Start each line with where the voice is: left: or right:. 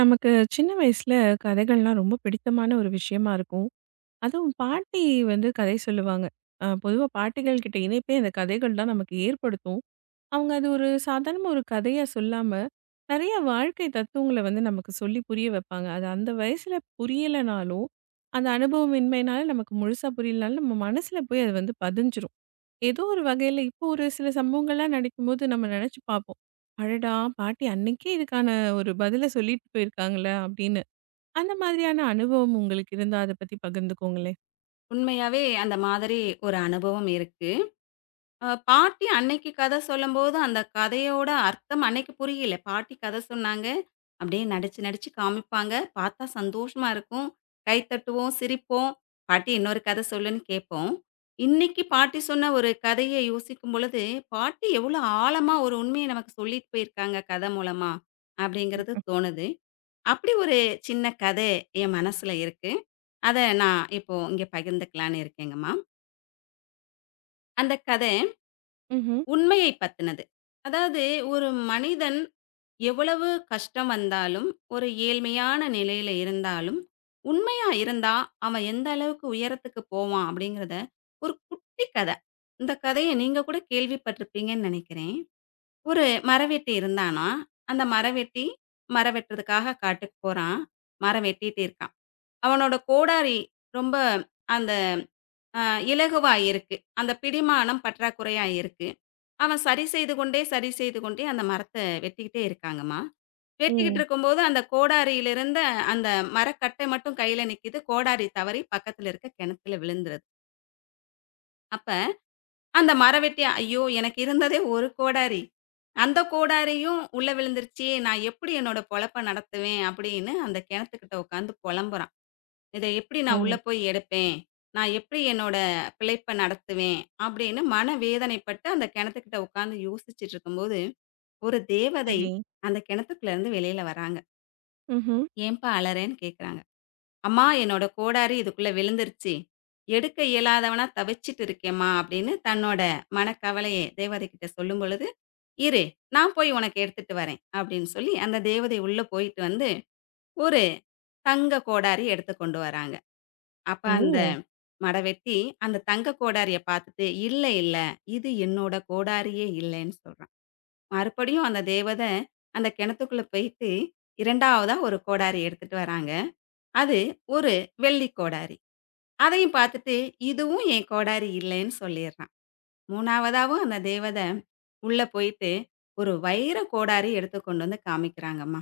right: நமக்கு சின்ன வயசுல கதைகள்லாம் ரொம்ப பிடித்தமான ஒரு விஷயமா இருக்கும். அதுவும் பாட்டி வந்து கதை சொல்லுவாங்க. பொதுவா பாட்டிகள் கிட்ட இணைப்பே அந்த கதைகள் தான் நமக்கு ஏற்படுத்தும். அவங்க அது ஒரு சாதாரணமா ஒரு கதையா சொல்லாம, நெறைய வாழ்க்கை தத்துவங்கள வந்து நமக்கு சொல்லி புரிய வைப்பாங்க. அது அந்த வயசுல புரியலனாலும், அந்த அனுபவமின்மையினால நமக்கு முழுசா புரியலனாலும், நம்ம மனசுல போய் அது வந்து பதிஞ்சிரும். ஏதோ ஒரு வகையில இப்போ ஒரு சில சம்பவங்கள்லாம் நடக்கும்போது நம்ம நினைச்சு பார்ப்போம். அடடா! பாட்டி அன்னைக்கே இதுக்கான ஒரு பதில சொல்லிட்டு போயிருக்காங்களே அப்படின்னு. அந்த மாதிரியான அனுபவம் உங்களுக்கு இருந்தா அத பத்தி பகிர்ந்துக்கோங்களேன்.
left: உண்மையாவே அந்த மாதிரி ஒரு அனுபவம் இருக்கு. பாட்டி அன்னைக்கு கதை சொல்லும்போது, அந்த கதையோட அர்த்தம் அன்னைக்கு புரியல. பாட்டி கதை சொன்னாங்க. அப்படியே நடிச்சு நடிச்சு காமிப்பாங்க. பார்த்தா சந்தோஷமா இருக்கும். கை தட்டுவோம், சிரிப்போம். பாட்டி இன்னொரு கதை சொல்லுன்னு கேட்போம். இன்னைக்கு பாட்டி சொன்ன ஒரு கதைய யோசிக்கும் பொழுது, பாட்டி எவ்வளோ ஆழமா ஒரு உண்மைய நமக்கு சொல்லிட்டு போயிருக்காங்க கதை மூலமா, அப்படிங்கிறது தோணுது. அப்படி ஒரு சின்ன கதை என் மனசுல இருக்கு. அத நான் இப்போ இங்க பகிர்ந்துக்கலான்னு இருக்கேங்கம்மா. அந்த கதை
right: ம்ஹ்ம்.
left: உண்மையை பத்தினது. அதாவது ஒரு மனிதன் எவ்வளவு கஷ்டம் வந்தாலும், ஒரு ஏழ்மையான நிலையில இருந்தாலும், உண்மையா இருந்தா அவன் எந்த அளவுக்கு உயரத்துக்கு போவான் அப்படிங்கிறத ஒரு குட்டி கதை. இந்த கதைய நீங்க கூட கேள்விப்பட்டிருப்பீங்கன்னு நெனைக்கிறேன். ஒரு மரவெட்டி இருந்தானாம். அந்த மரவெட்டி மரம் வெட்டுறதுக்காக காட்டுக்கு போறான். மரம் வெட்டிட்டு இருக்கான். அவனோட கோடாரி ரொம்ப அந்த அ இலகுவா இருக்கு. அந்த பிடிமானம் பற்றாக்குறையா இருக்கு. அவன் சரி செய்து கொண்டே, சரி செய்து கொண்டே அந்த மரத்த வெட்டிக்கிட்டே இருக்காங்கம்மா.
right: ஓ!
left: வெட்டிக்கிட்டு இருக்கும்போது, அந்த கோடாரியிலிருந்த அந்த மரக்கட்டை மட்டும் கையில நிக்கிது. கோடாரி தவறி பக்கத்துல இருக்க கிணத்துல விழுந்துருது. அப்ப அந்த மரவெட்டி, "ஐயோ! எனக்கு இருந்ததே ஒரு கோடாரி. அந்த கோடாரியும் உள்ள விழுந்துருச்சே! நான் எப்படி என்னோட பொழப்ப நடத்துவேன்?" அப்படின்னு அந்த கிணத்துக்கிட்ட உட்காந்து பொலம்புறான். இத எப்படி நான் உள்ள
right: ஓ!
left: போய் எடுப்பேன்? நான் எப்படி என்னோட பிழைப்ப நடத்துவேன்? அப்படின்னு மனவேதனைப்பட்டு அந்த கிணத்துக்கிட்ட உட்காந்து யோசிச்சுட்டு இருக்கும்போது, ஒரு தேவதை
right: சரி.
left: அந்த கிணத்துக்குள்ள இருந்து வெளியில வராங்க.
right: ம்ஹ்ம்.
left: "ஏன்பா அழறேன்னு?" கேட்குறாங்க. "அம்மா என்னோட கோடாரி இதுக்குள்ள விழுந்துருச்சு. எடுக்க இயலாதவனா தவிச்சுட்டு இருக்கேம்மா" அப்படின்னு தன்னோட மனக்கவலைய தேவதைகிட்ட சொல்லும் பொழுது, "இரு நான் போய் உனக்கு எடுத்துட்டு வரேன்" அப்படின்னு சொல்லி அந்த தேவதை உள்ள போயிட்டு வந்து, ஒரு தங்க கோடாரி எடுத்து கொண்டு வராங்க. அப்ப அந்த
right: ஓ!
left: மடவெட்டி, அந்த தங்க கோடாரிய பாத்துட்டு, "இல்ல, இல்ல. இது என்னோட கோடாரியே இல்லன்னு" சொல்றான். மறுபடியும் அந்த தேவத அந்த கிணத்துக்குள்ள போயிட்டு 2வதா ஒரு கோடாரி எடுத்துட்டு வராங்க. அது ஒரு வெள்ளி கோடாரி. அதையும் பாத்துட்டு, "இதுவும் என் கோடாரி இல்லன்னு" சொல்லிர்றான். 3வதாவும் அந்த தேவத உள்ள போயிட்டு, ஒரு வைர கோடாரி எடுத்து கொண்டு வந்து காமிக்கிறாங்கம்மா.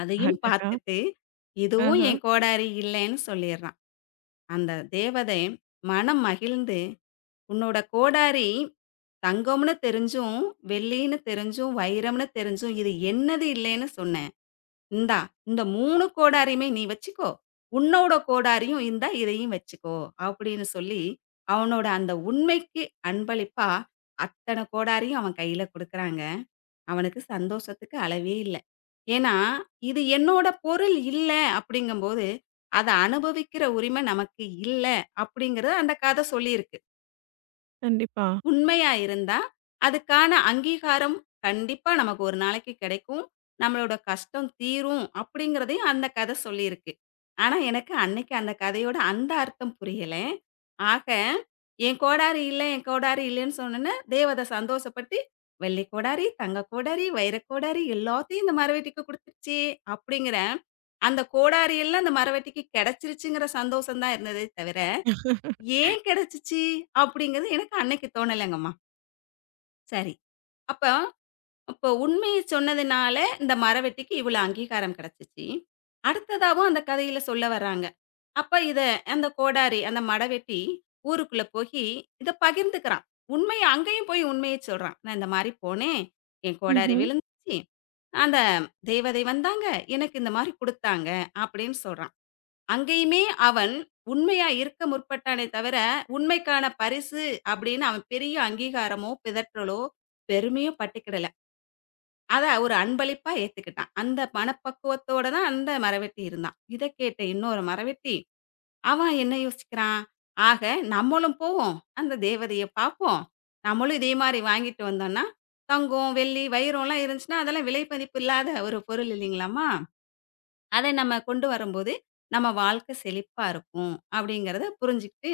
left: அதையும்
right: அடடா!
left: பாத்துட்டு, "இதுவும்
right: ஆஹா!
left: என் கோடாரி இல்லன்னு" சொல்லிர்றான். அந்த தேவதை மனம் மகிழ்ந்து, "உன்னோட கோடாரி தங்கம்னு தெரிஞ்சும், வெள்ளின்னு தெரிஞ்சும், வைரம்னு தெரிஞ்சும் இது என்னது இல்லைன்னு சொன்னேன். இந்தா இந்த 3 கோடாரியுமே நீ வச்சுக்கோ. உன்னோட கோடாரியும் இந்தா இதையும் வச்சுக்கோ." அப்படின்னு சொல்லி, அவனோட அந்த உண்மைக்கு அன்பளிப்பா அத்தன கோடாரியும் அவன் கையில குடுக்குறாங்க. அவனுக்கு சந்தோஷத்துக்கு அளவே இல்ல. ஏன்னா, இது என்னோட பொருள் இல்ல அப்படிங்கும்போது, அத அனுபவிக்கிற உரிமை நமக்கு இல்ல அப்படிங்கிறத அந்த கதை சொல்லியிருக்கு.
right: கண்டிப்பா.
left: உண்மையா இருந்தா, அதுக்கான அங்கீகாரம் கண்டிப்பா நமக்கு ஒரு நாளைக்கு கிடைக்கும். நம்மளோட கஷ்டம் தீரும் அப்படிங்கிறதையும் அந்த கதை சொல்லியிருக்கு. ஆனா, எனக்கு அன்னைக்கு அந்த கதையோட அந்த அர்த்தம் புரியல. ஆக, என் கோடாரி இல்ல, என் கோடாரி இல்லன்னு சொன்னோனே, தேவதை சந்தோஷப்பட்டு, "வெள்ளி கோடாரி, தங்க கோடாரி, வைர கோடாரி எல்லாத்தையும் இந்த மரவெட்டிக்கு குடுத்துருச்சே!" அப்படிங்கிற அந்த கோடாரி எல்லாம் அந்த மரவெட்டிக்கு கிடைச்சிருச்சுங்கிற சந்தோஷம் தான் இருந்ததே தவிர, ஏன் கிடைச்சுச்சு அப்படிங்கிறது எனக்கு அன்னைக்கு தோணலங்கம்மா. சரி. அப்ப அப்ப உண்மைய சொன்னதுனால, இந்த மரவெட்டிக்கு இவ்வளோ அங்கீகாரம் கிடைச்சுச்சு. அடுத்ததாவும் அந்த கதையில சொல்ல வர்றாங்க. அப்ப இத அந்த கோடாரி, அந்த மடவெட்டி ஊருக்குள்ள போயி இத பகிர்ந்துக்கிறான். உண்மைய அங்கேயும் போய் உண்மைய சொல்றான். "நான் இந்த மாரி போனேன். என் கோடாரி
right: ம்ஹ்ம்.
left: விழுந்துச்சு. அந்த தேவதை வந்தாங்க. எனக்கு இந்த மாரி குடுத்தாங்க" அப்படின்னு சொல்றான். அங்கேயுமே அவன் உண்மையா இருக்க முற்பட்டானே தவிர, உண்மைக்கான பரிசு அப்படின்னு அவன் பெரிய அங்கீகாரமோ, பிதற்றலோ, பெருமையோ பட்டுக்கிடல. அத ஒரு அன்பளிப்பா ஏத்துக்கிட்டான். அந்த மனப்பக்குவத்தோட தான் அந்த மரவெட்டி இருந்தான். இத கேட்ட இன்னொரு மரவெட்டி, அவன் என்ன யோசிக்கிறான், ஆக நம்மளும் போவோம், அந்த தேவதைய பார்ப்போம். நம்மளும் இதே மாரி வாங்கிட்டு வந்தோம்னா, தங்கம், வெள்ளி, வைரம்லாம் இருந்துச்சுன்னா, அதெல்லாம் விலை மதிப்பு இல்லாத ஒரு பொருள் இல்லைங்களாம்மா? அதை நம்ம கொண்டு வரும்போது, நம்ம வாழ்க்கை செழிப்பா இருக்கும் அப்படிங்கிறத புரிஞ்சுகிட்டு,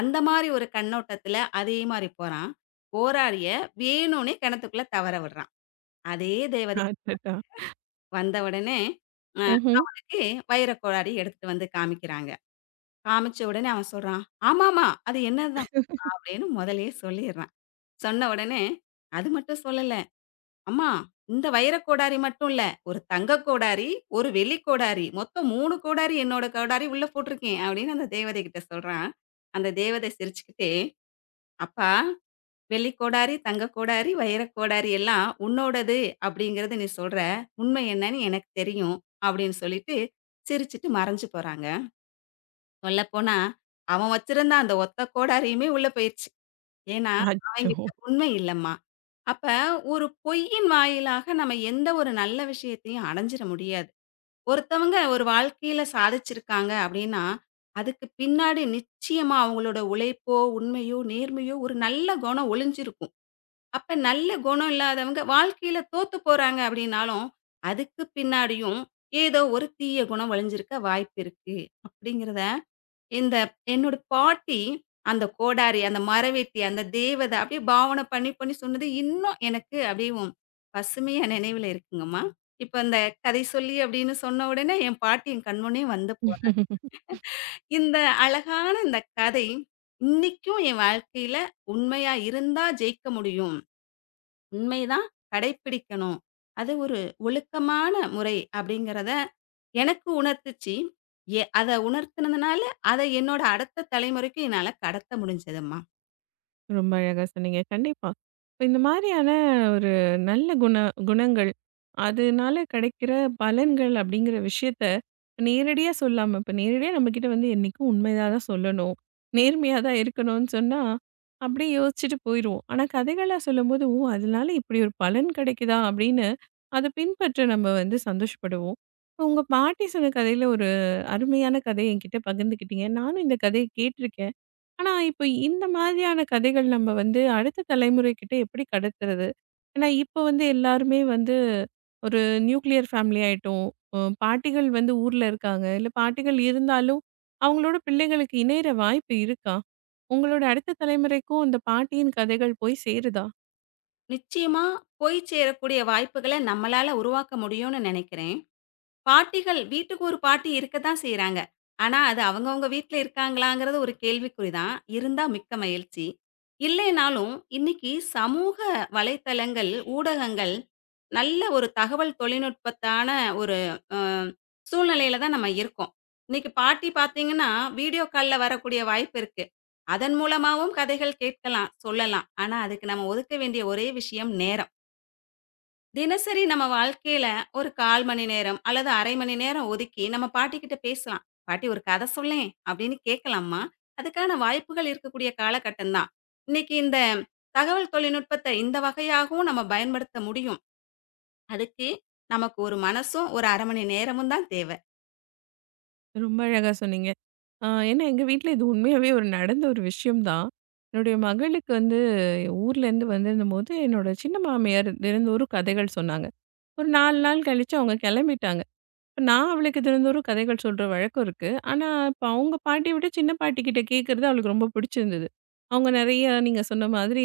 left: அந்த மாரி ஒரு கண்ணோட்டத்துல அதே மாரி போறான். போராடிய வேணும்னே கிணத்துக்குள்ள தவற விடுறான். அதே தேவதை
right: அடடா!
left: வந்த உடனே அ
right: ம்ஹ்ம்.
left: அவனுக்கு வைர கோடாரி எடுத்துட்டு வந்து காமிக்கிறாங்க. காமிச்ச உடனே அவன் சொல்றான், "ஆமாமா, அது என்னது தான்" அப்படின்னு முதல்லயே சொல்லிர்றான். சொன்ன உடனே, அது மட்டும் சொல்லல. அம்மா, இந்த வைரக் கோடாரி மட்டும் இல்ல. ஒரு தங்கக் கோடாரி, ஒரு வெள்ளிக் கோடாரி. மொத்தம் 3 கோடாரி என்னோட கோடாரி உள்ள போட்டிருக்கேன்." அப்படின்னு அந்த தேவதைகிட்ட சொல்றான். அந்த தேவதை சிரிச்சுக்கிட்டே, "அப்பா, வெள்ளிக் கோடாரி, தங்கக் கோடாரி, வைரக் கோடாரி எல்லாம் உன்னோடது அப்படிங்கிறது நீ சொல்ற. உண்மை என்னன்னு எனக்கு தெரியும்." அப்படின்னு சொல்லிட்டு சிரிச்சுட்டு மறைஞ்சு போறாங்க. சொல்லப்போனா, அவன் வச்சிருந்த அந்த ஒத்த கோடாரியுமே உள்ள போயிருச்சு. ஏன்னா,
right: அச்சோ!
left: அவன்கிட்ட உண்மை இல்லம்மா. அப்ப ஒரு பொய்யின் வாயிலாக நம்ம எந்த ஒரு நல்ல விஷயத்தையும் அடைஞ்சிட முடியாது. ஒருத்தவங்க ஒரு வாழ்க்கையில சாதிச்சிருக்காங்க அப்படின்னா, அதுக்கு பின்னாடி நிச்சயமா அவங்களோட உழைப்போ, உண்மையோ, நேர்மையோ ஒரு நல்ல குணம் ஒளிஞ்சிருக்கும். அப்ப நல்ல குணம் இல்லாதவங்க வாழ்க்கையில தோத்து போறாங்க அப்படின்னாலும், அதுக்கு பின்னாடியும் ஏதோ ஒரு தீய குணம் ஒளிஞ்சிருக்க வாய்ப்பு இருக்கு. அப்படிங்கிறத இந்த என்னோட பாட்டி அந்த கோடாரி, அந்த மரவெட்டி, அந்த தேவதை அப்படியே பாவனை பண்ணி, பண்ணி சொன்னது இன்னும் எனக்கு அப்படியே பசுமையா நினைவில இருக்குங்கம்மா. இப்ப இந்த கதை சொல்லி அப்படின்னு சொன்ன உடனே என் பாட்டி என் கண்முன்னே வந்து போறாங்க. இந்த அழகான இந்த கதை இன்னைக்கும் என் வாழ்க்கையில உண்மையா இருந்தா ஜெயிக்க முடியும். உண்மைதான் கடைப்பிடிக்கணும். அது ஒரு ஒழுக்கமான முறை அப்படிங்கிறத எனக்கு உணர்த்துச்சு. அத உணர்த்தினதுனால, அத என்னோட அடுத்த தலைமுறைக்கு என்னால கடத்த முடிஞ்சதும்மா.
right: ரொம்ப அழகா சொன்னீங்க. கண்டிப்பா. இப்ப இந்த மாதிரியான ஒரு நல்ல குண குணங்கள், அதனால கிடைக்கிற பலன்கள் அப்படிங்கிற விஷயத்த நேரடியா சொல்லாம, இப்ப நேரடியா நம்மகிட்ட வந்து என்னைக்கும் உண்மையா தான் சொல்லணும். நேர்மையா தான் இருக்கணும்னு சொன்னா, அப்படியே யோசிச்சுட்டு போயிருவோம். ஆனா கதைகளா சொல்லும்போது, ஓ! அதனால இப்படி ஒரு பலன் கிடைக்குதா அப்படின்னு அத பின்பற்ற நம்ம வந்து சந்தோஷப்படுவோம். இப்ப உங்க பாட்டி சொன்ன கதையில ஒரு அருமையான கதைய என்கிட்ட பகிர்ந்துக்கிட்டீங்க. நானும் இந்த கதைய கேட்டிருக்கேன். ஆனா, இப்ப இந்த மாதிரியான கதைகள் நம்ம வந்து அடுத்த தலைமுறைக்கிட்ட எப்படி கடத்துறது? ஏன்னா, இப்ப வந்து எல்லாருமே வந்து ஒரு நியூக்ளியர் ஃபேமிலி ஆயிட்டோம். பாட்டிகள் வந்து ஊர்ல இருக்காங்க. இல்ல பாட்டிகள் இருந்தாலும், அவங்களோட பிள்ளைகளுக்கு இணையிற வாய்ப்பு இருக்கா? உங்களோட அடுத்த தலைமுறைக்கும் அந்த பாட்டியின் கதைகள் போய் சேருதா?
left: நிச்சயமா போய் சேரக்கூடிய வாய்ப்புகள நம்மளால உருவாக்க முடியும்னு நினைக்கிறேன். பாட்டிகள் வீட்டுக்கு ஒரு பாட்டி இருக்கத்தான் செய்றாங்க. ஆனா, அது அவங்கவங்க வீட்ல இருக்காங்களாங்கிறது ஒரு கேள்விக்குறி தான். இருந்தா மிக்க மகிழ்ச்சி. இல்லைனாலும், இன்னைக்கு சமூக வலைத்தளங்கள், ஊடகங்கள் நல்ல ஒரு தகவல் தொழில்நுட்பத்தான ஒரு அ சூழ்நிலையில தான் நம்ம இருக்கோம். இன்னைக்கு பாட்டி பார்த்தீங்கன்னா, வீடியோ கால்ல வரக்கூடிய வாய்ப்பு இருக்கு. அதன் மூலமாவும் கதைகள் கேட்கலாம், சொல்லலாம். ஆனா, அதுக்கு நம்ம ஒதுக்க வேண்டிய ஒரே விஷயம் நேரம். தினசரி நம்ம வாழ்க்கையில ஒரு 1/4 மணி நேரம் அல்லது 1/2 மணி நேரம் ஒதுக்கி நம்ம பாட்டிகிட்ட பேசலாம். "பாட்டி ஒரு கதை சொல்லேன்" அப்படின்னு கேட்கலாம்மா. அதுக்கான வாய்ப்புகள் இருக்கக்கூடிய காலகட்டம் தான். இன்னைக்கு இந்த தகவல் தொழில்நுட்பத்தை இந்த வகையாகவும் நம்ம பயன்படுத்த முடியும். அதுக்கு நமக்கு ஒரு மனசும், ஒரு 1/2 மணி நேரமும் தான் தேவை.
right: ரொம்ப அழகா சொன்னீங்க. ஏன்னா, எங்க வீட்ல இது உண்மையாவே ஒரு நடந்த ஒரு விஷயம் தான். என்னுடைய மகளுக்கு வந்து ஊர்லேருந்து வந்திருந்தபோது, என்னோட சின்ன மாமியார் தினந்தோறும் கதைகள் சொன்னாங்க. ஒரு 4 நாள் கழிச்சு அவங்க கெளம்பிட்டாங்க. இப்ப நான் அவளுக்கு தினந்தோறும் கதைகள் சொல்ற வழக்கம் இருக்கு. ஆனா, இப்ப அவங்க பாட்டிய விட சின்ன பாட்டிகிட்ட கேட்கறது அவளுக்கு ரொம்ப பிடிச்சிருந்தது. அவங்க நெறைய நீங்க சொன்ன மாதிரி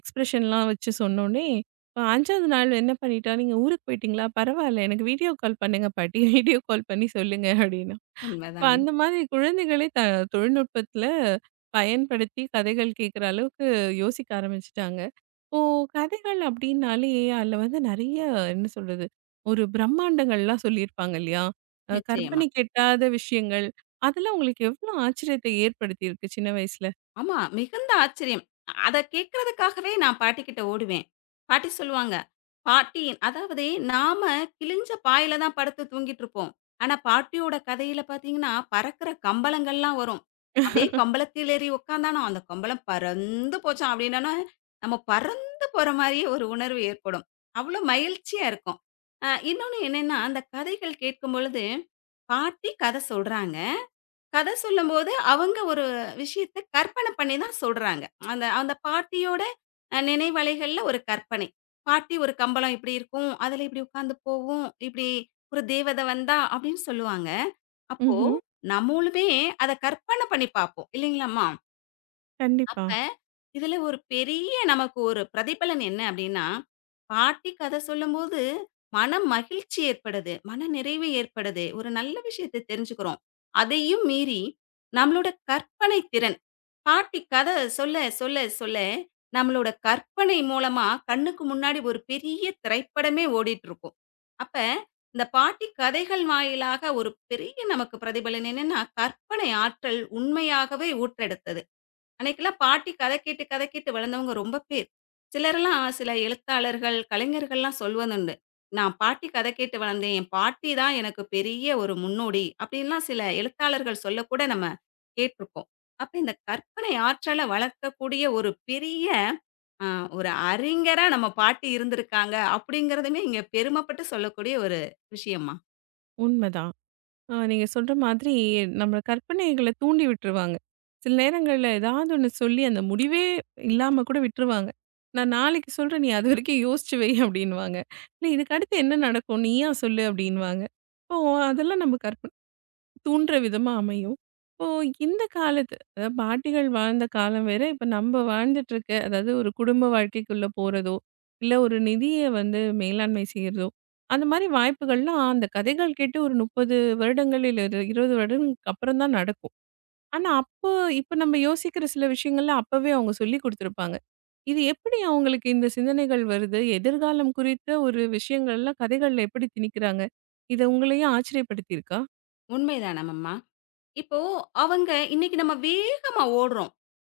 right: எக்ஸ்பிரஷன்லாம் வச்சு சொன்னோனே, இப்ப 5வது நாள் என்ன பண்ணிட்டா, "நீங்க ஊருக்கு போயிட்டீங்களா? பரவால்ல எனக்கு வீடியோ கால் பண்ணுங்க பாட்டி. வீடியோ கால் பண்ணி சொல்லுங்க" அப்டின்னு. இப்ப
left: உண்மைதாம்மா.
right: அந்த மாதிரி குழந்தைகளே தொழில்நுட்பத்துல பயன்படுத்தி கதைகள் கேட்குற அளவுக்கு யோசிக்க ஆரம்பிச்சுட்டாங்க. இப்போ கதைகள் அப்படின்னாலே, அதில வந்து நெறைய என்ன சொல்றது? ஒரு பிரம்மாண்டங்கள்லாம் சொல்லியிருப்பாங்க இல்லையா?
left: நிச்சயமா.
right: கற்பனைக்கு எட்டாத விஷயங்கள். அதெல்லாம் உங்களுக்கு எவ்வளோ ஆச்சரியத்தை ஏற்படுத்தியிருக்கு சின்ன வயசுல?
left: ஆமா. மிகுந்த ஆச்சரியம். அத கேட்கிறதுக்காகவே நான் பாட்டிகிட்ட ஓடுவேன். பாட்டி சொல்லுவாங்க, "பாட்டி அதாவது நாம கிழிஞ்ச பாயில தான் படுத்து தூங்கிட்டுருப்போம். ஆனா பாட்டியோட கதையில பார்த்தீங்கன்னா, பறக்கிற கம்பளங்கள்லாம் வரும். அப்படியே கம்பளத்தில் ஏறி உட்காந்தானாம், அந்த கம்பளம் பறந்து போச்சாம்." அப்படின்னோன, நம்ம பறந்து போற மாரியே ஒரு உணர்வு ஏற்படும். அவ்வளோ மகிழ்ச்சியா இருக்கும். இன்னொன்னு என்னன்னா, அந்த கதைகள் கேட்கும்பொழுது, பாட்டி கதை சொல்றாங்க. கதை சொல்லும்போது, அவங்க ஒரு விஷயத்த கற்பனை பண்ணி தான் சொல்றாங்க. அந்த அந்த பாட்டியோட நினைவலைகள்ல ஒரு கற்பனை. பாட்டி ஒரு கம்பளம் இப்படி இருக்கும். அதுல இப்படி உட்காந்து போகும். இப்படி ஒரு தேவதை வந்தா அப்படின்னு சொல்லுவாங்க. அப்போ
right: ம்ஹ்ம்.
left: நம்மளுமே அத கற்பனை பண்ணி பார்ப்போம். இல்லைங்களாம்மா?
right: கண்டிப்பா.
left: அப்ப, இதுல ஒரு பெரிய நமக்கு ஒரு பிரதிபலன் என்ன அப்படின்னா, பாட்டி கதை சொல்லும்போது மனம் மகிழ்ச்சி ஏற்படுது. மனநிறைவு ஏற்படுது. ஒரு நல்ல விஷயத்த தெரிஞ்சுக்கிறோம். அதையும் மீறி நம்மளோட கற்பனை திறன் பாட்டி கதை சொல்ல, சொல்ல, சொல்ல நம்மளோட கற்பனை மூலமா கண்ணுக்கு முன்னாடி ஒரு பெரிய திரைப்படமே ஓடிட்டு இருக்கும். அப்ப இந்த பாட்டி கதைகள் வாயிலாக ஒரு பெரிய நமக்கு பிரதிபலன் என்னன்னா, கற்பனை ஆற்றல் உண்மையாகவே ஊற்றெடுத்தது. அன்னைக்கெல்லாம் பாட்டி கத கேட்டு, கத கேட்டு வளர்ந்தவங்க ரொம்ப பேர். சிலர்லாம் சில எழுத்தாளர்கள், கலைஞர்கள்லாம் சொல்வதுண்டு. "நான் பாட்டி கத கேட்டு வளர்ந்தேன். என் பாட்டி தான் எனக்கு பெரிய ஒரு முன்னோடி." அப்படின்லாம் சில எழுத்தாளர்கள் சொல்லக்கூட நம்ம கேட்டுருக்கோம். அப்ப இந்த கற்பனை ஆற்றல வளர்க்கக்கூடிய ஒரு பெரிய அ ஒரு அறிஞரா நம்ம பாட்டி இருந்திருக்காங்க அப்படிங்கிறதுமே இங்க பெருமைப்பட்டு சொல்லக்கூடிய ஒரு விஷயம்மா.
right: உண்மதான். நீங்க சொல்ற மாதிரி நம்ம கற்பனைகள தூண்டி விட்டுருவாங்க. சில நேரங்கள்ல ஏதாவது ஒண்ணு சொல்லி அந்த முடிவே இல்லாம கூட விட்டுருவாங்க. நான் நாளைக்கு சொல்றேன். நீ அதுவரைக்கும் யோசிச்சு வை அப்படின்னுவாங்க. இல்ல இதுக்கு அடுத்து என்ன நடக்கும்? நீயா சொல்லு அப்படின்னுவாங்க. இப்போ அதெல்லாம் நம்ம கற்பனை தூண்டுற விதமா அமையும். இப்போ இந்த காலத்து அதாவது பாட்டிகள் வாழ்ந்த காலம் வேற, இப்ப நம்ம வாழ்ந்துட்டு இருக்க அதாவது ஒரு குடும்ப வாழ்க்கைக்குள்ள போறதோ, இல்ல ஒரு நிதிய வந்து மேலாண்மை செய்றதோ, அந்த மாரி வாய்ப்புகள்லாம் அந்த கதைகள் கேட்டு ஒரு 30 வருடங்கள் இல்ல இரு 20 வருடங்களுக்கு அப்புறம் தான் நடக்கும். ஆனா அப்போ இப்ப நம்ம யோசிக்கிற சில விஷயங்கள்லாம் அப்பவே அவங்க சொல்லிக் குடுத்துருப்பாங்க. இது எப்படி அவங்களுக்கு இந்த சிந்தனைகள் வருது? எதிர்காலம் குறித்த ஒரு விஷயங்கள்லாம் கதைகள்ல எப்படி திணிக்கிறாங்க? இது உங்களையும் ஆச்சரியப்படுத்தியிருக்கா?
left: உண்மைதானம்மம்மா? இப்போ அவங்க இன்னைக்கு நம்ம வேகமா ஓடுறோம்.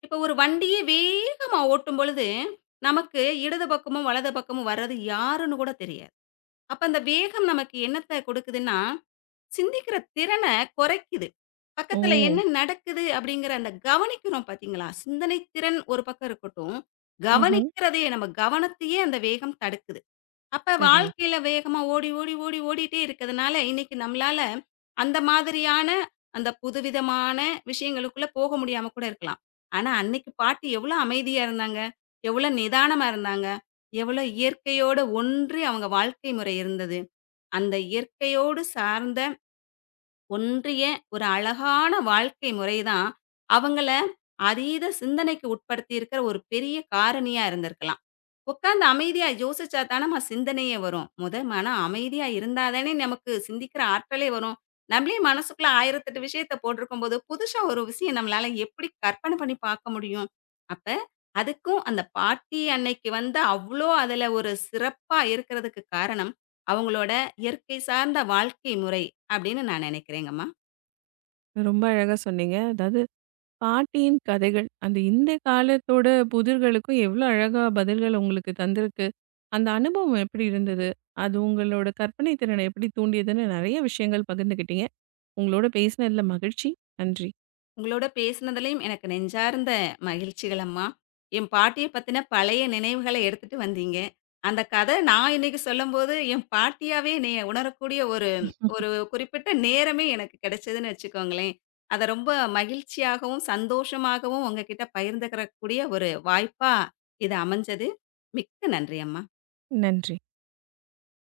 left: இப்போ ஒரு வண்டியே வேகமா ஓட்டும் பொழுது, நமக்கு இடது பக்கமும், வலது பக்கமும் வர்றது யாருன்னு கூட தெரியாது. அப்ப அந்த வேகம் நமக்கு என்னத்த கொடுக்குதுன்னா, சிந்திக்கிற திறன குறைக்குது. பக்கத்துல
right: ஓ!
left: என்ன நடக்குது அப்படிங்கிற அந்த கவனிக்கிறோம் பார்த்தீங்களா? சிந்தனை திறன் ஒரு பக்கம் இருக்கட்டும்,
right: ம்ஹ்ம்.
left: கவனிக்கிறதையே நம்ம கவனத்தையே அந்த வேகம் தடுக்குது. அப்ப
right: சரி.
left: வாழ்க்கையில வேகமா ஓடி, ஓடி, ஓடி, ஓடிட்டே இருக்கிறதுனால, இன்னைக்கு நம்மளால அந்த மாதிரியான, அந்த புதுவிதமான விஷயங்களுக்குள்ள போக முடியாம கூட இருக்கலாம். ஆனா அன்னைக்கு பாட்டி எவ்வளோ அமைதியா இருந்தாங்க, எவ்வளோ நிதானமா இருந்தாங்க, எவ்வளோ இயற்கையோட ஒன்றி அவங்க வாழ்க்கை முறை இருந்தது. அந்த இயற்கையோடு சார்ந்த ஒன்றிய ஒரு அழகான வாழ்க்கை முறை தான், அவங்கள அதீத சிந்தனைக்கு உட்படுத்தியிருக்கிற ஒரு பெரிய காரணியா இருந்திருக்கலாம். உட்கார்ந்து அமைதியா யோசிச்சா தானம்மா சிந்தனையே வரும். மொத மன அமைதியா இருந்தா தானே நமக்கு சிந்திக்கிற ஆற்றலே வரும். நம்மளே மனசுக்குள்ள 1008 விஷயத்த போட்டிருக்கும்போது, புதுசா ஒரு விஷயம் நம்மளால எப்படி கற்பனை பண்ணி பார்க்க முடியும்? அப்ப அதுக்கும் அந்த பாட்டி அன்னைக்கு வந்து அவ்ளோ அதுல ஒரு சிறப்பா இருக்கிறதுக்கு காரணம், அவங்களோட இயற்கை சார்ந்த வாழ்க்கை முறை அப்படின்னு நான் நினைக்கிறேங்கம்மா.
right: ரொம்ப அழகா சொன்னீங்க. அதாவது பாட்டியின் கதைகள், அந்த இந்த காலத்தோட புதிர்களுக்கும் எவ்ளோ அழகா பதில்கள் உங்களுக்கு தந்திருக்கு. அந்த அனுபவம் எப்படி இருந்தது? அது உங்களோட கற்பனை திறனை எப்படி தூண்டியதுன்னு நெறைய விஷயங்கள் பகிர்ந்துக்கிட்டீங்க. உங்களோட பேசினதுல மகிழ்ச்சி. நன்றி.
left: உங்களோட பேசினதுலயும் எனக்கு நெஞ்சார்ந்த மகிழ்ச்சிகள் அம்மா. என் பாட்டிய பத்தின பழைய நினைவுகள எடுத்துட்டு வந்தீங்க. அந்த கதை நான் இன்னைக்கு சொல்லும்போது, என் பாட்டியாவே என்னைய உணரக்கூடிய ஒரு ஒரு குறிப்பிட்ட நேரமே எனக்கு கிடைச்சதுன்னு வச்சுக்கோங்களேன். அத ரொம்ப மகிழ்ச்சியாகவும், சந்தோஷமாகவும் உங்ககிட்ட பகிர்ந்துக்கிறக்கூடிய ஒரு வாய்ப்பா இது அமைஞ்சது. மிக்க நன்றி அம்மா.
right: நன்றி.